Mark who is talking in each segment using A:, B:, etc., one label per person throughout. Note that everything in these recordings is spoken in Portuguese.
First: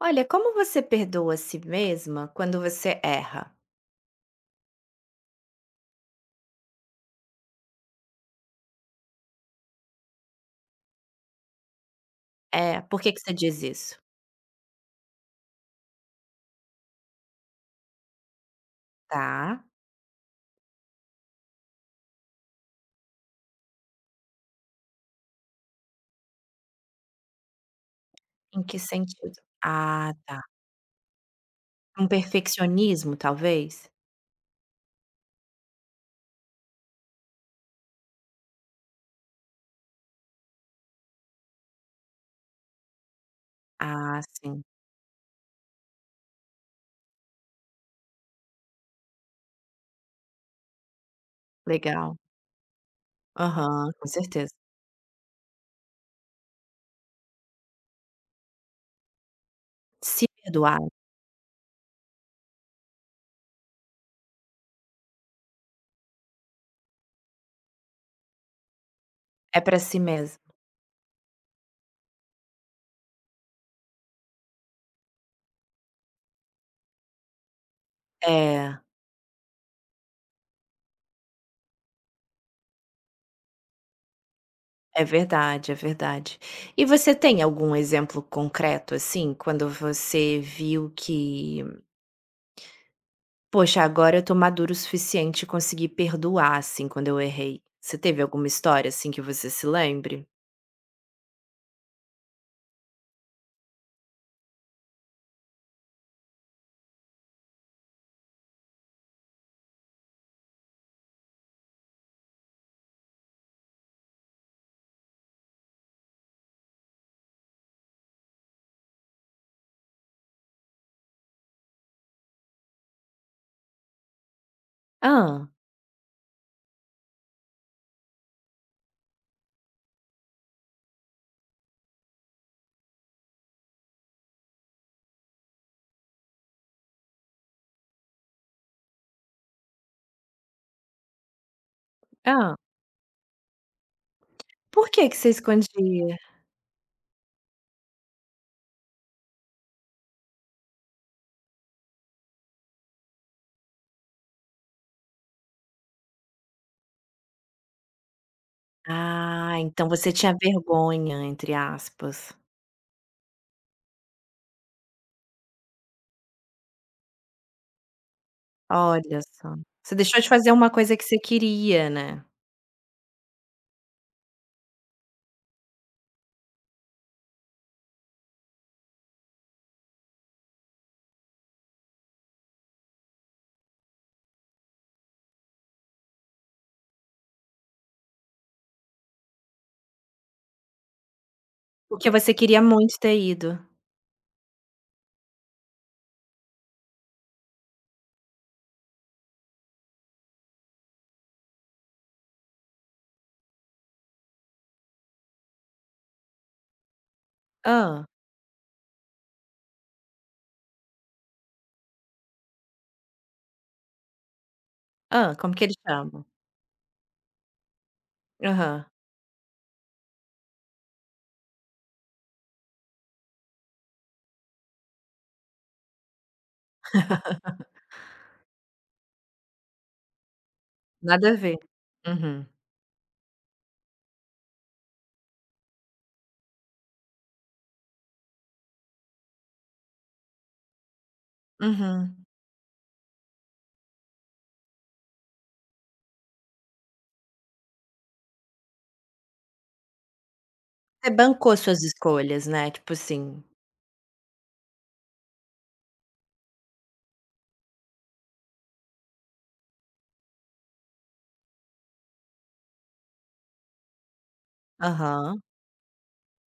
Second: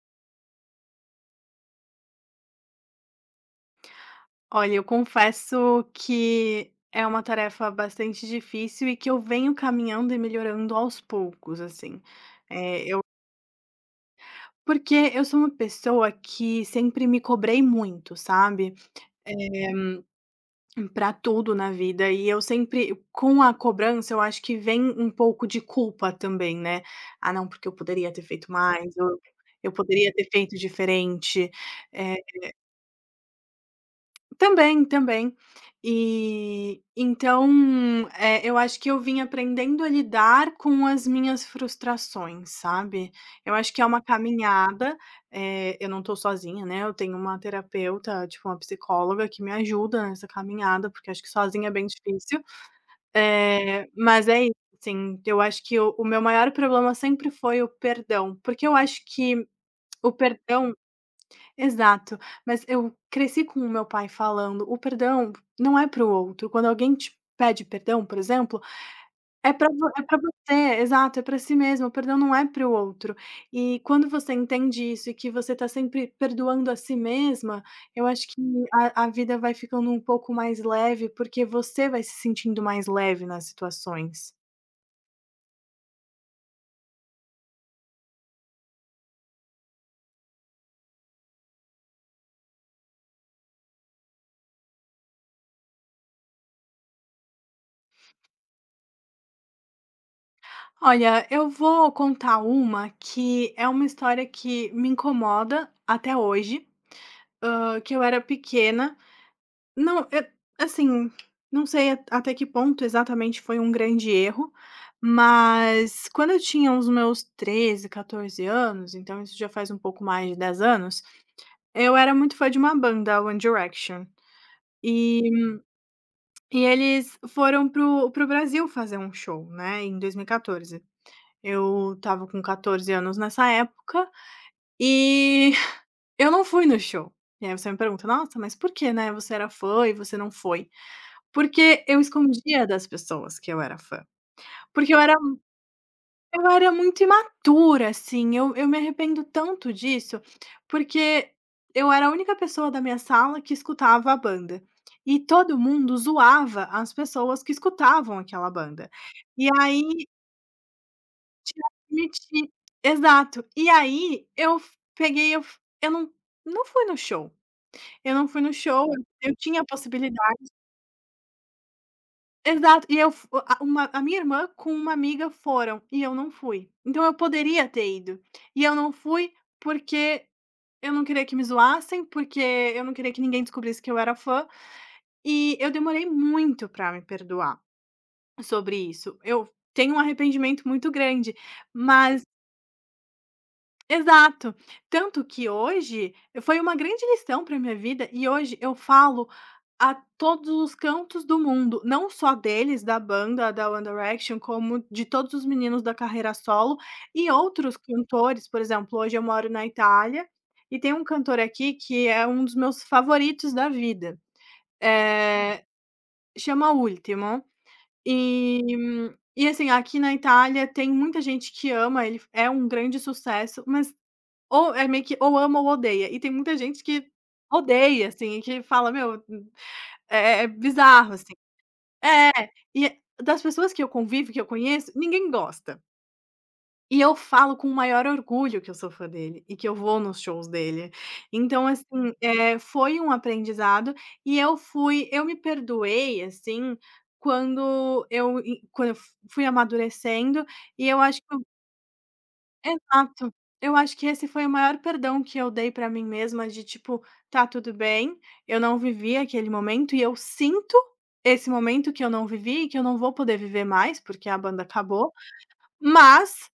A: Olha, como você perdoa a si mesma quando você erra?
B: Olha, eu confesso que é uma tarefa bastante difícil e que eu venho caminhando e melhorando aos poucos, assim.
A: É,
B: Eh,
A: por que que você diz isso?
B: porque eu sou uma pessoa que sempre me cobrei muito, sabe? Para
A: Tá,
B: tudo na vida. E eu sempre, com a cobrança, eu acho que vem um pouco de culpa também, né? Ah, não, porque eu poderia ter feito
A: em que
B: mais, ou
A: sentido?
B: eu poderia
A: Ah,
B: ter
A: tá.
B: feito diferente.
A: Um
B: Eh,
A: perfeccionismo, talvez?
B: Também, também. E então, eu acho que eu vim aprendendo a lidar com as minhas frustrações, sabe. Eu acho que é uma
A: Ah, sim,
B: caminhada, eu não estou sozinha, né, eu tenho uma terapeuta, tipo, uma psicóloga que me ajuda nessa caminhada, porque acho que sozinha é bem
A: legal.
B: difícil. Eh,
A: Aham, com
B: mas é isso,
A: certeza.
B: assim, eu acho que o meu maior problema sempre foi o perdão, porque eu acho que o
A: Se
B: perdão.
A: perdoar
B: Exato, mas eu cresci com o meu pai falando: "O perdão não é para o outro, quando alguém te pede perdão, por exemplo, é
A: é
B: para
A: pra si
B: é para
A: mesma.
B: você, exato, é para si mesmo, o perdão não é para o outro". E quando você entende isso e que você está sempre perdoando a si mesma, eu acho que
A: É,
B: a vida vai ficando um pouco mais leve, porque você vai se sentindo mais leve nas situações.
A: é verdade, é verdade. E você tem algum exemplo concreto, assim, quando você viu que Poxa, agora eu tô maduro o suficiente e consegui perdoar, assim, quando eu errei. Você teve alguma história, assim, que você se lembre?
B: Olha, eu vou contar uma que é uma história que me incomoda até hoje. Que eu era pequena. Não, assim, não sei a até que ponto exatamente foi um grande erro, mas quando eu tinha os meus 13, 14 anos, então isso já faz um pouco mais de 10 anos, eu era muito fã de uma banda, One Direction. E
A: Ah,
B: e eles foram pro o Brasil fazer um show, né, em 2014. Eu estava com 14 anos nessa época e eu não fui no show. E aí você me pergunta: "Nossa, mas por que, né, você era fã e você não foi?" Porque eu
A: ah.
B: escondia das pessoas que eu era fã.
A: Por
B: Porque eu
A: que
B: era
A: que você escondia?
B: eu era muito imatura, assim, eu me arrependo tanto disso, porque eu era a única pessoa da minha sala que escutava a banda. E todo mundo zoava as pessoas que escutavam aquela banda. E
A: Ah, então
B: aí
A: você tinha vergonha,
B: te
A: entre aspas.
B: admitir. Exato. E aí eu f peguei eu não fui no show. Eu não fui no show,
A: Olha
B: eu
A: só.
B: tinha a
A: Você deixou de
B: possibilidade.
A: fazer uma coisa que você queria, né.
B: Exato, e eu f a uma a minha irmã com uma amiga foram, e eu não fui. Então eu poderia ter ido, e eu não fui porque eu não queria que me zoassem, porque eu não queria que ninguém descobrisse que eu era fã, e eu demorei muito pra me perdoar sobre isso. Eu tenho um arrependimento muito grande,
A: Porque
B: mas.
A: você queria muito ter ido.
B: Exato, tanto que hoje foi uma grande lição pra minha vida e hoje eu falo a todos os cantos do mundo, não só deles, da banda, da One Direction, como de todos os meninos da carreira solo e outros
A: Ah,
B: cantores, por exemplo, hoje eu moro na Itália e tem um cantor aqui que é um dos meus favoritos da vida,
A: ah. Como
B: eh,
A: que eles chamam?
B: chama Ultimo
A: Aham,
B: e e assim, aqui na Itália tem muita gente que ama ele, é um grande sucesso, mas ou é meio que ou ama ou odeia, e tem muita gente que odeia, assim, e que fala: "Meu, é bizarro
A: nada
B: assim".
A: a ver.
B: É,
A: Uhum,
B: e das pessoas que eu convivo, que eu conheço, ninguém gosta. E eu falo com o maior orgulho que eu sou fã dele e que eu vou nos shows dele. Então, assim,
A: uhum.
B: foi um aprendizado e eu me perdoei, assim, quando eu e quando eu f fui amadurecendo e eu
A: Você
B: acho que.
A: bancou suas escolhas, né, tipo
B: Exato.
A: assim.
B: Eu acho que esse foi o maior perdão que eu dei pra mim mesma de, tipo, tá tudo bem, eu não vivi aquele momento e eu sinto esse momento que eu não vivi e que eu não vou poder viver mais, porque a banda acabou,
A: Aham.
B: mas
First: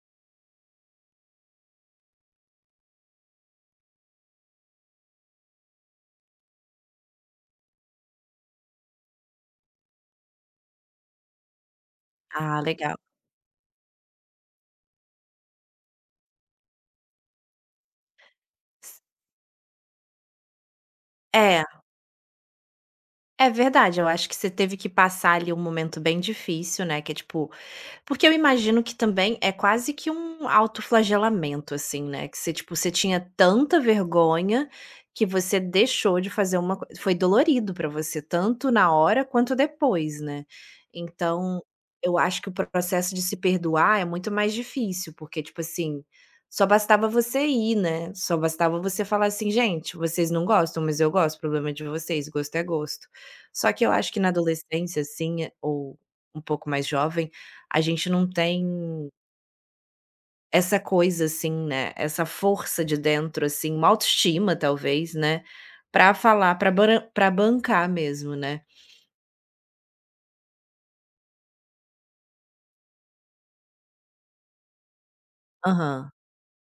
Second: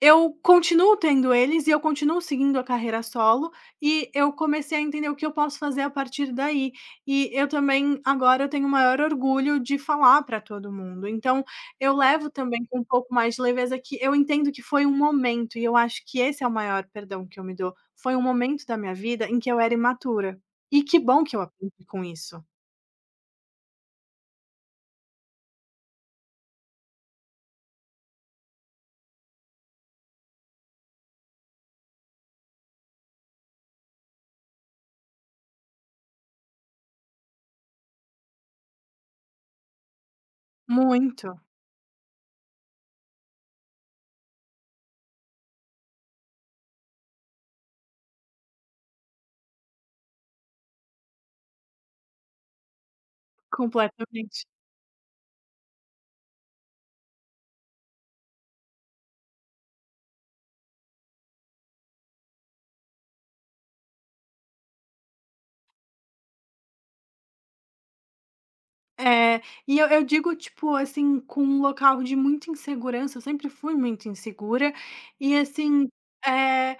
B: eu continuo tendo eles e eu continuo seguindo a carreira solo, e eu comecei a entender o que eu posso fazer a partir daí. E eu também agora eu tenho o maior orgulho de falar para todo mundo. Então eu levo
A: Ah,
B: também com um
A: legal.
B: pouco mais de leveza que eu entendo que foi um momento, e eu acho que esse é o maior perdão que eu me dou. Foi um momento da minha vida em que eu era imatura. E que bom que eu
A: É.
B: aprendi com isso.
A: É verdade, eu acho que você teve que passar ali um momento bem difícil, né, que é tipo porque eu imagino que também é quase que um autoflagelamento, assim, né, que você, tipo, você tinha tanta vergonha que você deixou de fazer uma coi foi dolorido pra você, tanto na hora quanto depois, né.
B: Muito,
A: Então, eu acho que o processo de se perdoar é muito mais difícil, porque, tipo assim, só bastava você ir, né, só bastava você falar assim: "Gente, vocês não gostam, mas eu gosto, problema é de vocês, gosto é gosto". Só que eu acho que na
B: completamente.
A: adolescência, assim, é- ou um pouco mais jovem, a gente não tem essa coisa, assim, né, essa força de dentro, assim, uma autoestima talvez, né, pra falar, pra bran pra bancar mesmo, né.
B: É, e eu digo, tipo, assim, com um local de muita insegurança, eu sempre fui muito insegura, e assim,
A: Aham.
B: eh,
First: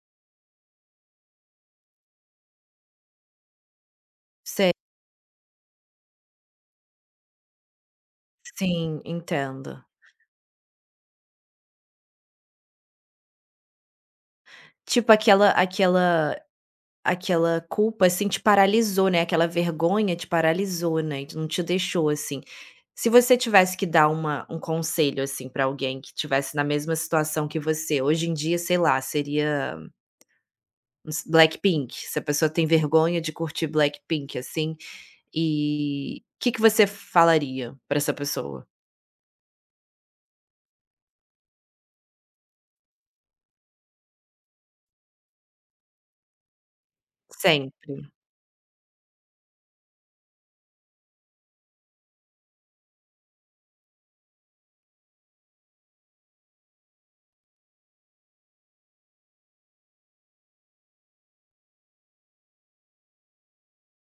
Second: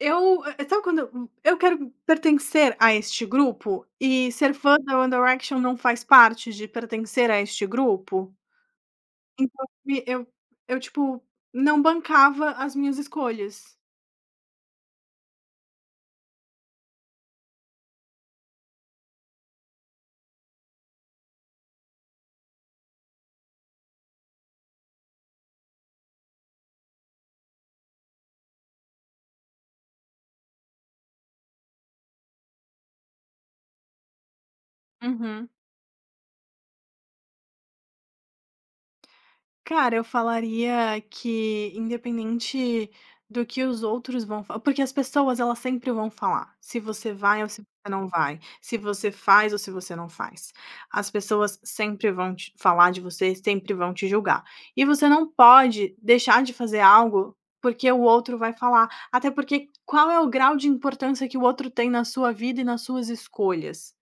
B: sabe quando eu quero pertencer a este grupo, e ser
A: Sei,
B: fã da One Direction não faz parte de pertencer a este grupo,
A: sim,
B: então
A: entendo.
B: me eu, tipo, não bancava as minhas escolhas.
A: Tipo aquela aquela culpa, assim, te paralisou, né, aquela vergonha te paralisou, né, não te deixou, assim. Se você tivesse que dar uma um conselho, assim, pra alguém que estivesse na mesma situação que você, hoje em dia, sei lá, seria s- Blackpink, se a pessoa tem vergonha de curtir Blackpink, assim,
B: Uhum.
A: e o que que você falaria pra essa pessoa?
B: Cara, eu falaria que independente do que os outros vão fa porque as pessoas elas sempre vão falar, se você vai ou se você
A: Sempre.
B: não vai, se você faz ou se você não faz. As pessoas sempre vão te falar de você, sempre vão te julgar. E você não pode deixar de fazer algo porque o outro vai falar, até porque qual é o grau de importância que o outro tem na sua vida e nas suas escolhas?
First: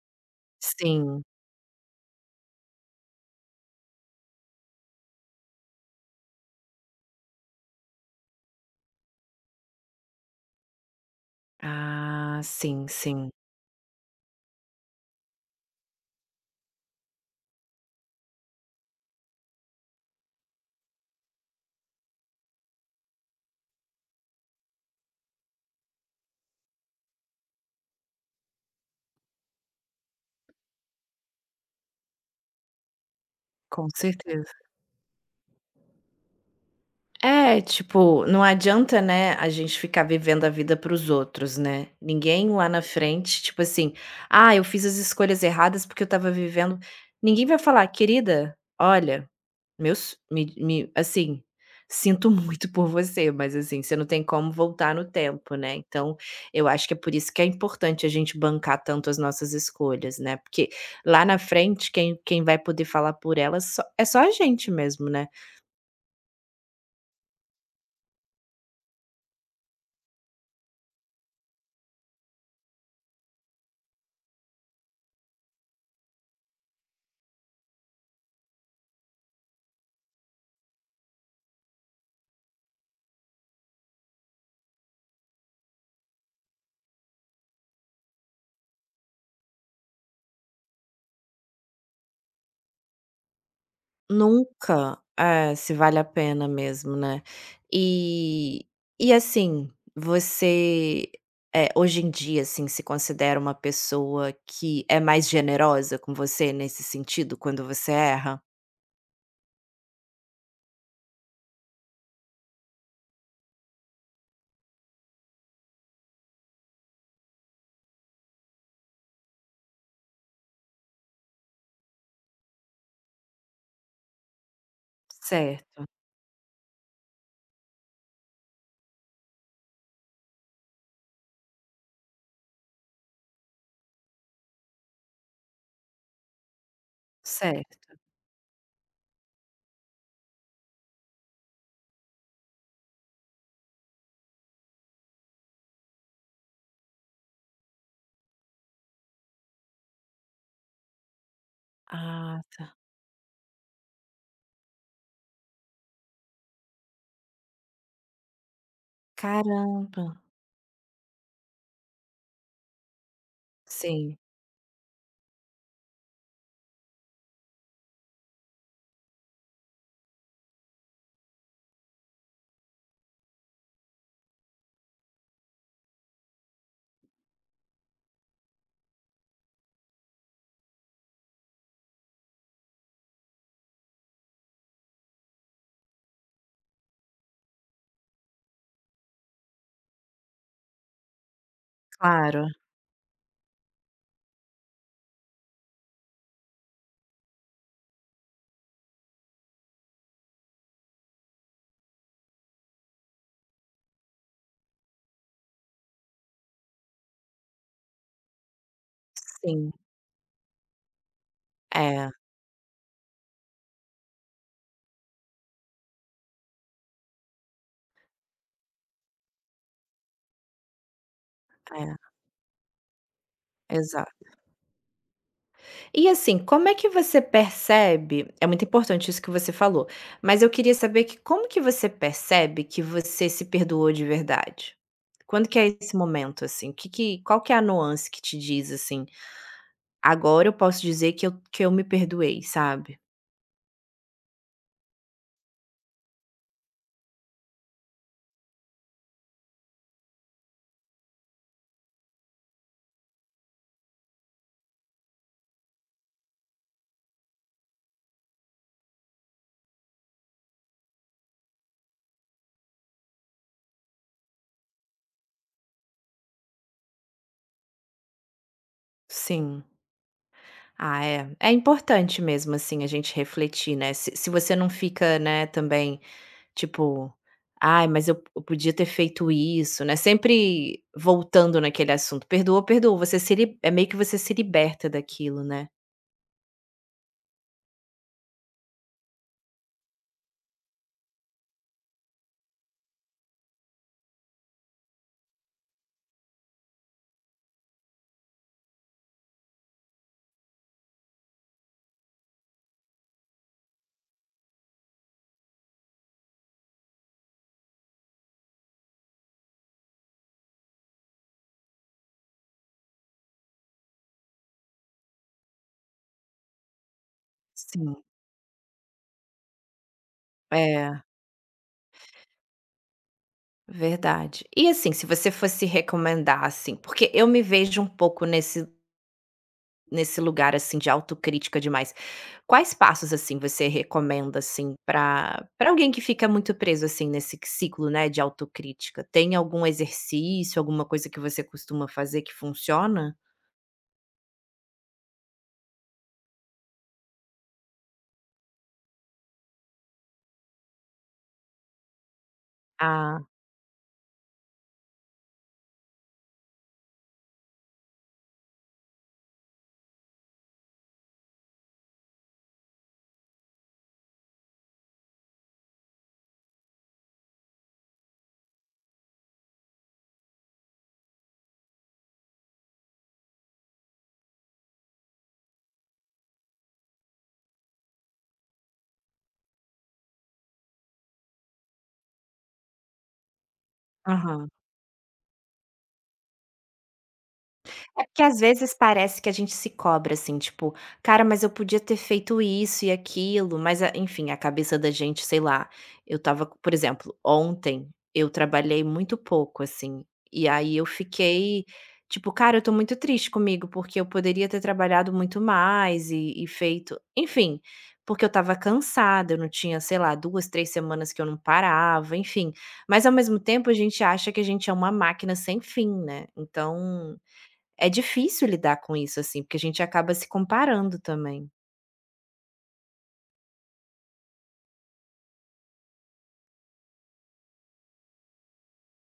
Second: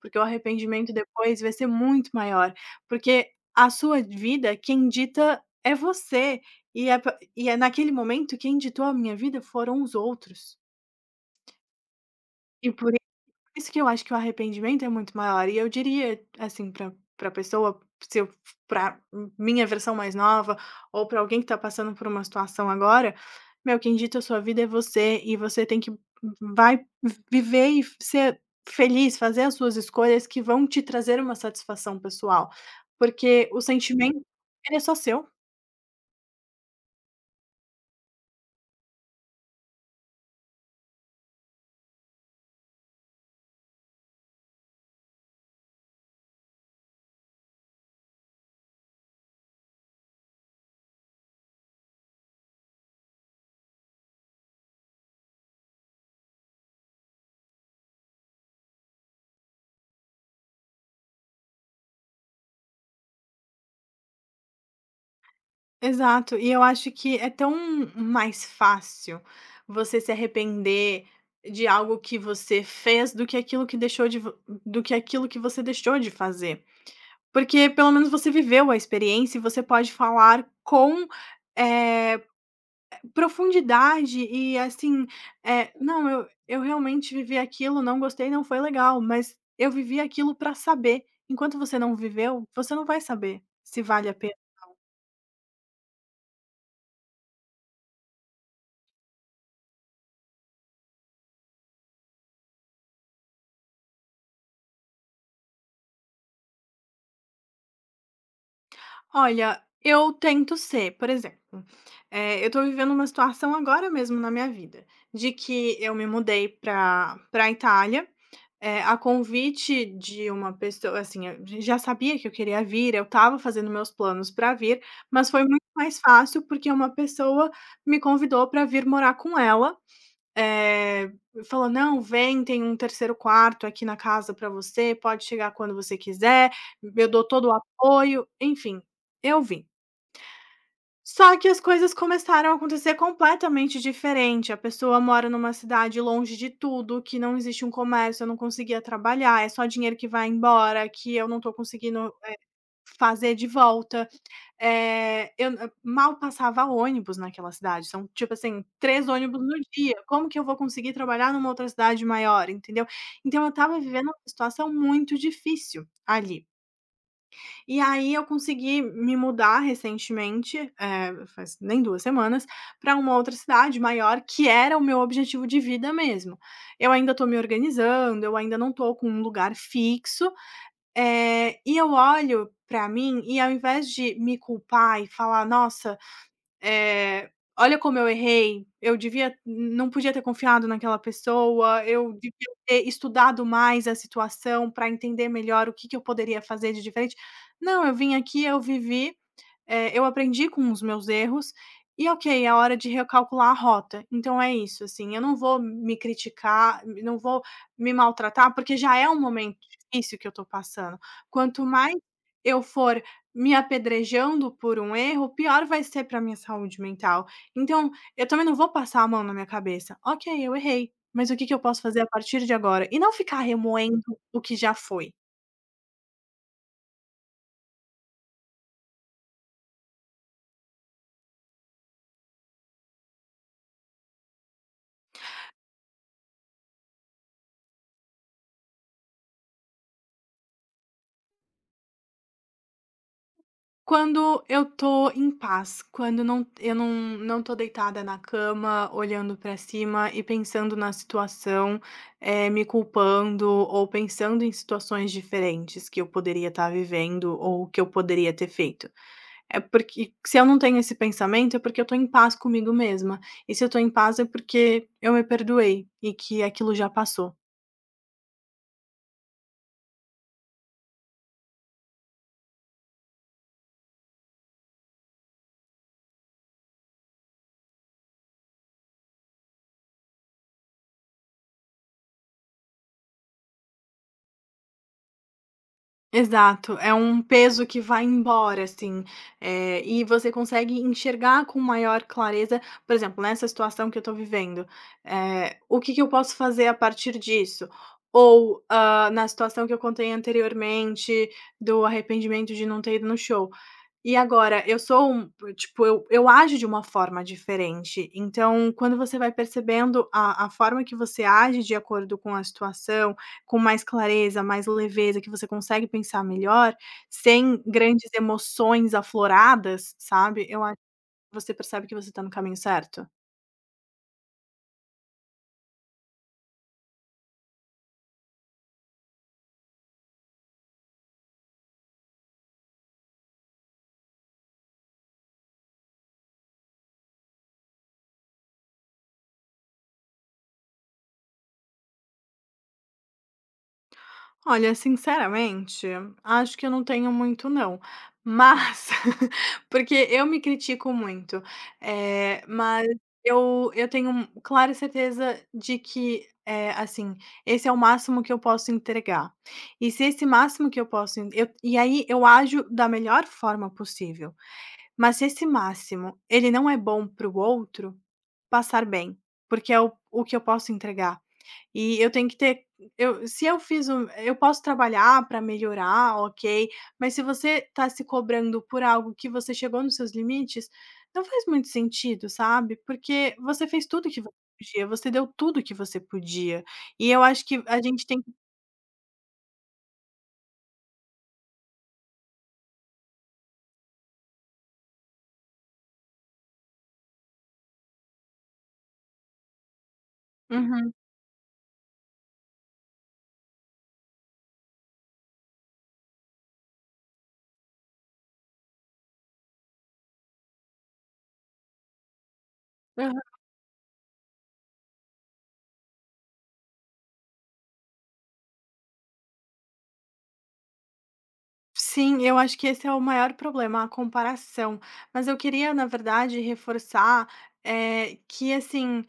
B: Porque o arrependimento
A: Sim.
B: depois vai ser muito maior, porque a sua vida, quem dita é você, e é pa e é naquele momento quem ditou a minha vida foram os outros.
A: Ah,
B: E
A: sim,
B: por
A: sim,
B: isso que eu acho que o arrependimento é muito maior. E eu diria, assim, pra pessoa, se eu pra minha versão mais nova, ou pra alguém que tá passando por uma situação agora, meu, quem dita a sua vida é você, e você tem que vai viver e ser feliz, fazer as suas escolhas que vão te trazer uma satisfação pessoal, porque o
A: com
B: sentimento,
A: certeza.
B: ele é só seu.
A: É, tipo, não adianta, né, a gente ficar vivendo a vida para os outros, né? Ninguém lá na frente, tipo assim, ah, eu fiz as escolhas erradas porque eu estava vivendo. Ninguém vai falar, querida, olha, meus, me- assim, sinto muito por você, mas assim, você não tem como voltar no tempo, né? Então, eu acho que é por isso que é importante a gente bancar tanto as nossas escolhas, né? Porque lá na frente, quem vai poder falar por elas só- é só a gente mesmo, né?
B: Exato, e eu acho que é tão mais fácil você se arrepender de algo que você fez do que aquilo que deixou de vo do que aquilo que você deixou de fazer. Porque pelo menos você viveu a experiência e você pode falar com, eh, profundidade e assim, "Não, eu realmente vivi aquilo, não gostei, não foi legal, mas eu vivi aquilo para saber". Enquanto você não viveu, você não vai saber se vale a.
A: Nunca. É, se vale a pena mesmo, né. E e assim, você, hoje em dia, assim, se considera uma pessoa que é mais generosa com você nesse sentido, quando você erra?
B: Olha, eu tento ser, por exemplo, eu tô vivendo uma situação agora mesmo na minha vida, de que eu me mudei pra Itália, a convite de uma pessoa assim, eu já sabia que eu queria vir, eu estava fazendo meus planos pra vir, mas foi muito
A: Certo,
B: mais fácil, porque uma pessoa me convidou pra vir morar com ela eh, falou: "Não, vem, tem um terceiro quarto aqui na casa para você, pode chegar quando você quiser, eu dou todo o
A: certo.
B: apoio", enfim, eu vim. Só que as coisas começaram a acontecer completamente diferente, a pessoa mora numa cidade longe de tudo, que não existe um comércio, eu não conseguia trabalhar, é só dinheiro que vai embora, que eu não tô conseguindo
A: Ah,
B: fazer de volta. Eu n mal passava ônibus naquela cidade, são, tipo assim, 3 ônibus no dia,
A: caramba.
B: como que eu vou conseguir trabalhar numa outra cidade maior, entendeu? Então eu estava vivendo uma
A: Sim,
B: situação muito difícil ali. E aí eu consegui me mudar recentemente, faz nem 2 semanas, para uma outra cidade maior, que era o meu objetivo de vida mesmo. Eu ainda tô me organizando, eu ainda não tô com um lugar fixo, e eu olho pra mim e ao invés de me culpar e falar: "Nossa, eh, olha como eu errei, eu devia não podia ter confiado naquela pessoa, eu
A: claro.
B: devia ter estudado mais a situação para entender melhor o que que eu poderia fazer de diferente". Não, eu vim aqui, eu vivi eu aprendi com os meus erros e ok, é hora de recalcular a rota. Então é isso, assim, eu não vou me criticar, não vou me maltratar, porque já é um momento
A: Sim.
B: difícil que eu tô passando. Quanto mais
A: É,
B: eu for me apedrejando por um erro, pior vai ser para minha saúde mental. Então, eu também não vou passar a mão na minha cabeça. Ok, eu errei, mas o que que eu posso
A: é,
B: fazer a partir de agora? E não ficar remoendo
A: exato.
B: o que já foi.
A: E assim, como é que você percebe é muito importante isso que você falou, mas eu queria saber que como que você percebe que você se perdoou de verdade? Quando que é esse momento, assim? Que qual que é a nuance que te diz, assim: "Agora eu posso dizer que eu me perdoei", sabe?
B: Quando eu tô em paz, quando eu não tô deitada na cama, olhando pra cima e pensando na situação, me culpando ou pensando em situações diferentes que eu poderia estar vivendo ou que eu poderia ter feito. É porque se eu não tenho esse pensamento, é porque eu tô em paz comigo mesma, e se eu tô em paz é porque eu me perdoei e que aquilo já passou.
A: Sim. Ah, é. É importante mesmo, assim, a gente refletir, né, se você não fica, né, também tipo: "Ai, mas eu podia ter feito isso", né, sempre voltando naquele assunto. Perdoou, perdoou, você se li é meio que você se liberta daquilo, né.
B: Exato, é um peso que vai embora, assim, e você consegue enxergar com maior clareza, por exemplo, nessa situação que eu estou vivendo, o que que eu posso fazer a partir disso? Ou, na situação que eu contei anteriormente do arrependimento de não ter ido no show. E agora, eu sou tipo, eu ajo de uma forma diferente, então quando você vai percebendo a forma que você age de acordo com a situação, com mais clareza, mais leveza, que você consegue pensar melhor, sem
A: Sim.
B: grandes emoções afloradas, sabe, eu acho
A: É,
B: que você percebe que você está no caminho certo.
A: verdade. E, assim, se você fosse recomendar, assim porque eu me vejo um pouco nesse lugar, assim, de autocrítica demais. Quais passos, assim, você recomenda, assim, para alguém que fica muito preso, assim, nesse ciclo, né, de autocrítica? Tem algum exercício, alguma coisa que você costuma fazer que funciona?
B: Olha, sinceramente, acho que eu não tenho muito não, mas porque eu me critico muito, mas
A: Ah.
B: eu tenho clara certeza de que, assim, esse é o máximo que eu posso entregar. E se esse máximo que eu posso en eu e aí eu ajo da melhor forma possível, mas se esse máximo ele não é bom para o outro, passar bem, porque é o que eu posso entregar. E eu tenho que ter eu se eu fiz o eu posso trabalhar para melhorar, ok, mas se você tá se cobrando por algo que você chegou nos seus limites, não faz muito sentido, sabe, porque você fez tudo que você
A: Aham.
B: podia, você deu tudo que você podia. E eu acho que a
A: É
B: gente tem
A: porque
B: que.
A: às vezes parece que a gente se cobra assim, tipo: "Cara, mas eu podia ter feito isso e aquilo", mas a enfim, a cabeça da gente, sei lá, eu estava por exemplo, ontem eu trabalhei muito pouco, assim, e aí eu
B: Uhum,
A: fiquei, tipo: "Cara, eu tô muito triste comigo, porque eu poderia ter trabalhado muito mais e feito" enfim, porque eu estava cansada, eu não tinha, sei lá, 2, 3 semanas que eu não parava, enfim. Mas ao
B: aham.
A: mesmo tempo a gente acha que a gente é uma máquina sem fim, né, então é difícil lidar com isso, assim, porque a gente acaba se comparando também.
B: Sim, eu acho que esse é o maior problema, a comparação. Mas eu queria, na verdade, reforçar, que assim.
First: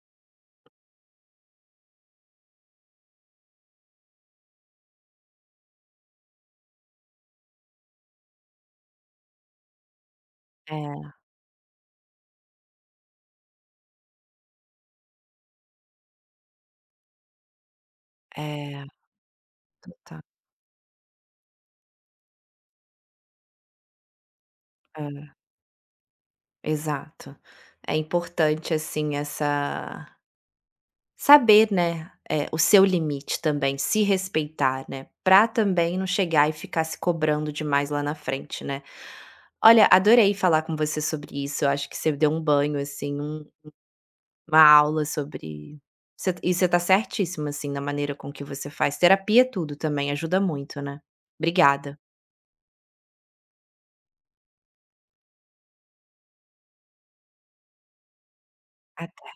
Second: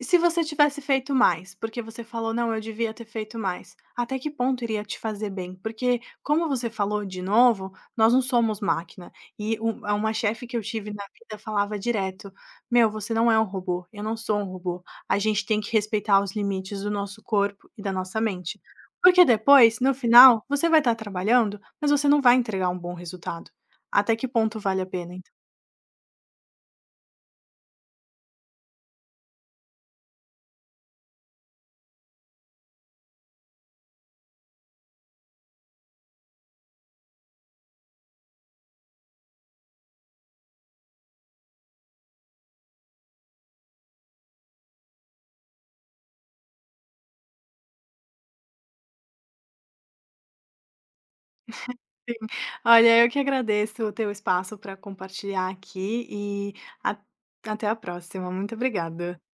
B: E se você tivesse feito mais? Porque você falou: "Não, eu devia ter feito mais". Até que ponto iria te fazer bem? Porque, como você falou de novo, nós não somos máquina. E um a uma chefe que eu tive na
A: É,
B: vida falava direto: "Meu, você não é um robô, eu não sou um robô. A gente tem que respeitar os limites do nosso corpo e da nossa mente".
A: é,
B: Porque depois, no
A: total.
B: final, você vai estar trabalhando, mas você não vai entregar um bom resultado. Até que ponto vale a pena, então?
A: É, exato. É importante, assim, essa saber, né, o seu limite também, se respeitar, né, pra também não chegar e ficar se cobrando demais lá na frente, né. Olha, adorei falar com você sobre isso, eu acho que você deu um banho, assim, um uma aula sobre você e você tá certíssima, assim, na maneira com que você faz terapia é tudo também, ajuda muito, né. Obrigada.
B: Olha, eu que agradeço o teu espaço para compartilhar aqui e a- até a próxima. Muito obrigada.
A: A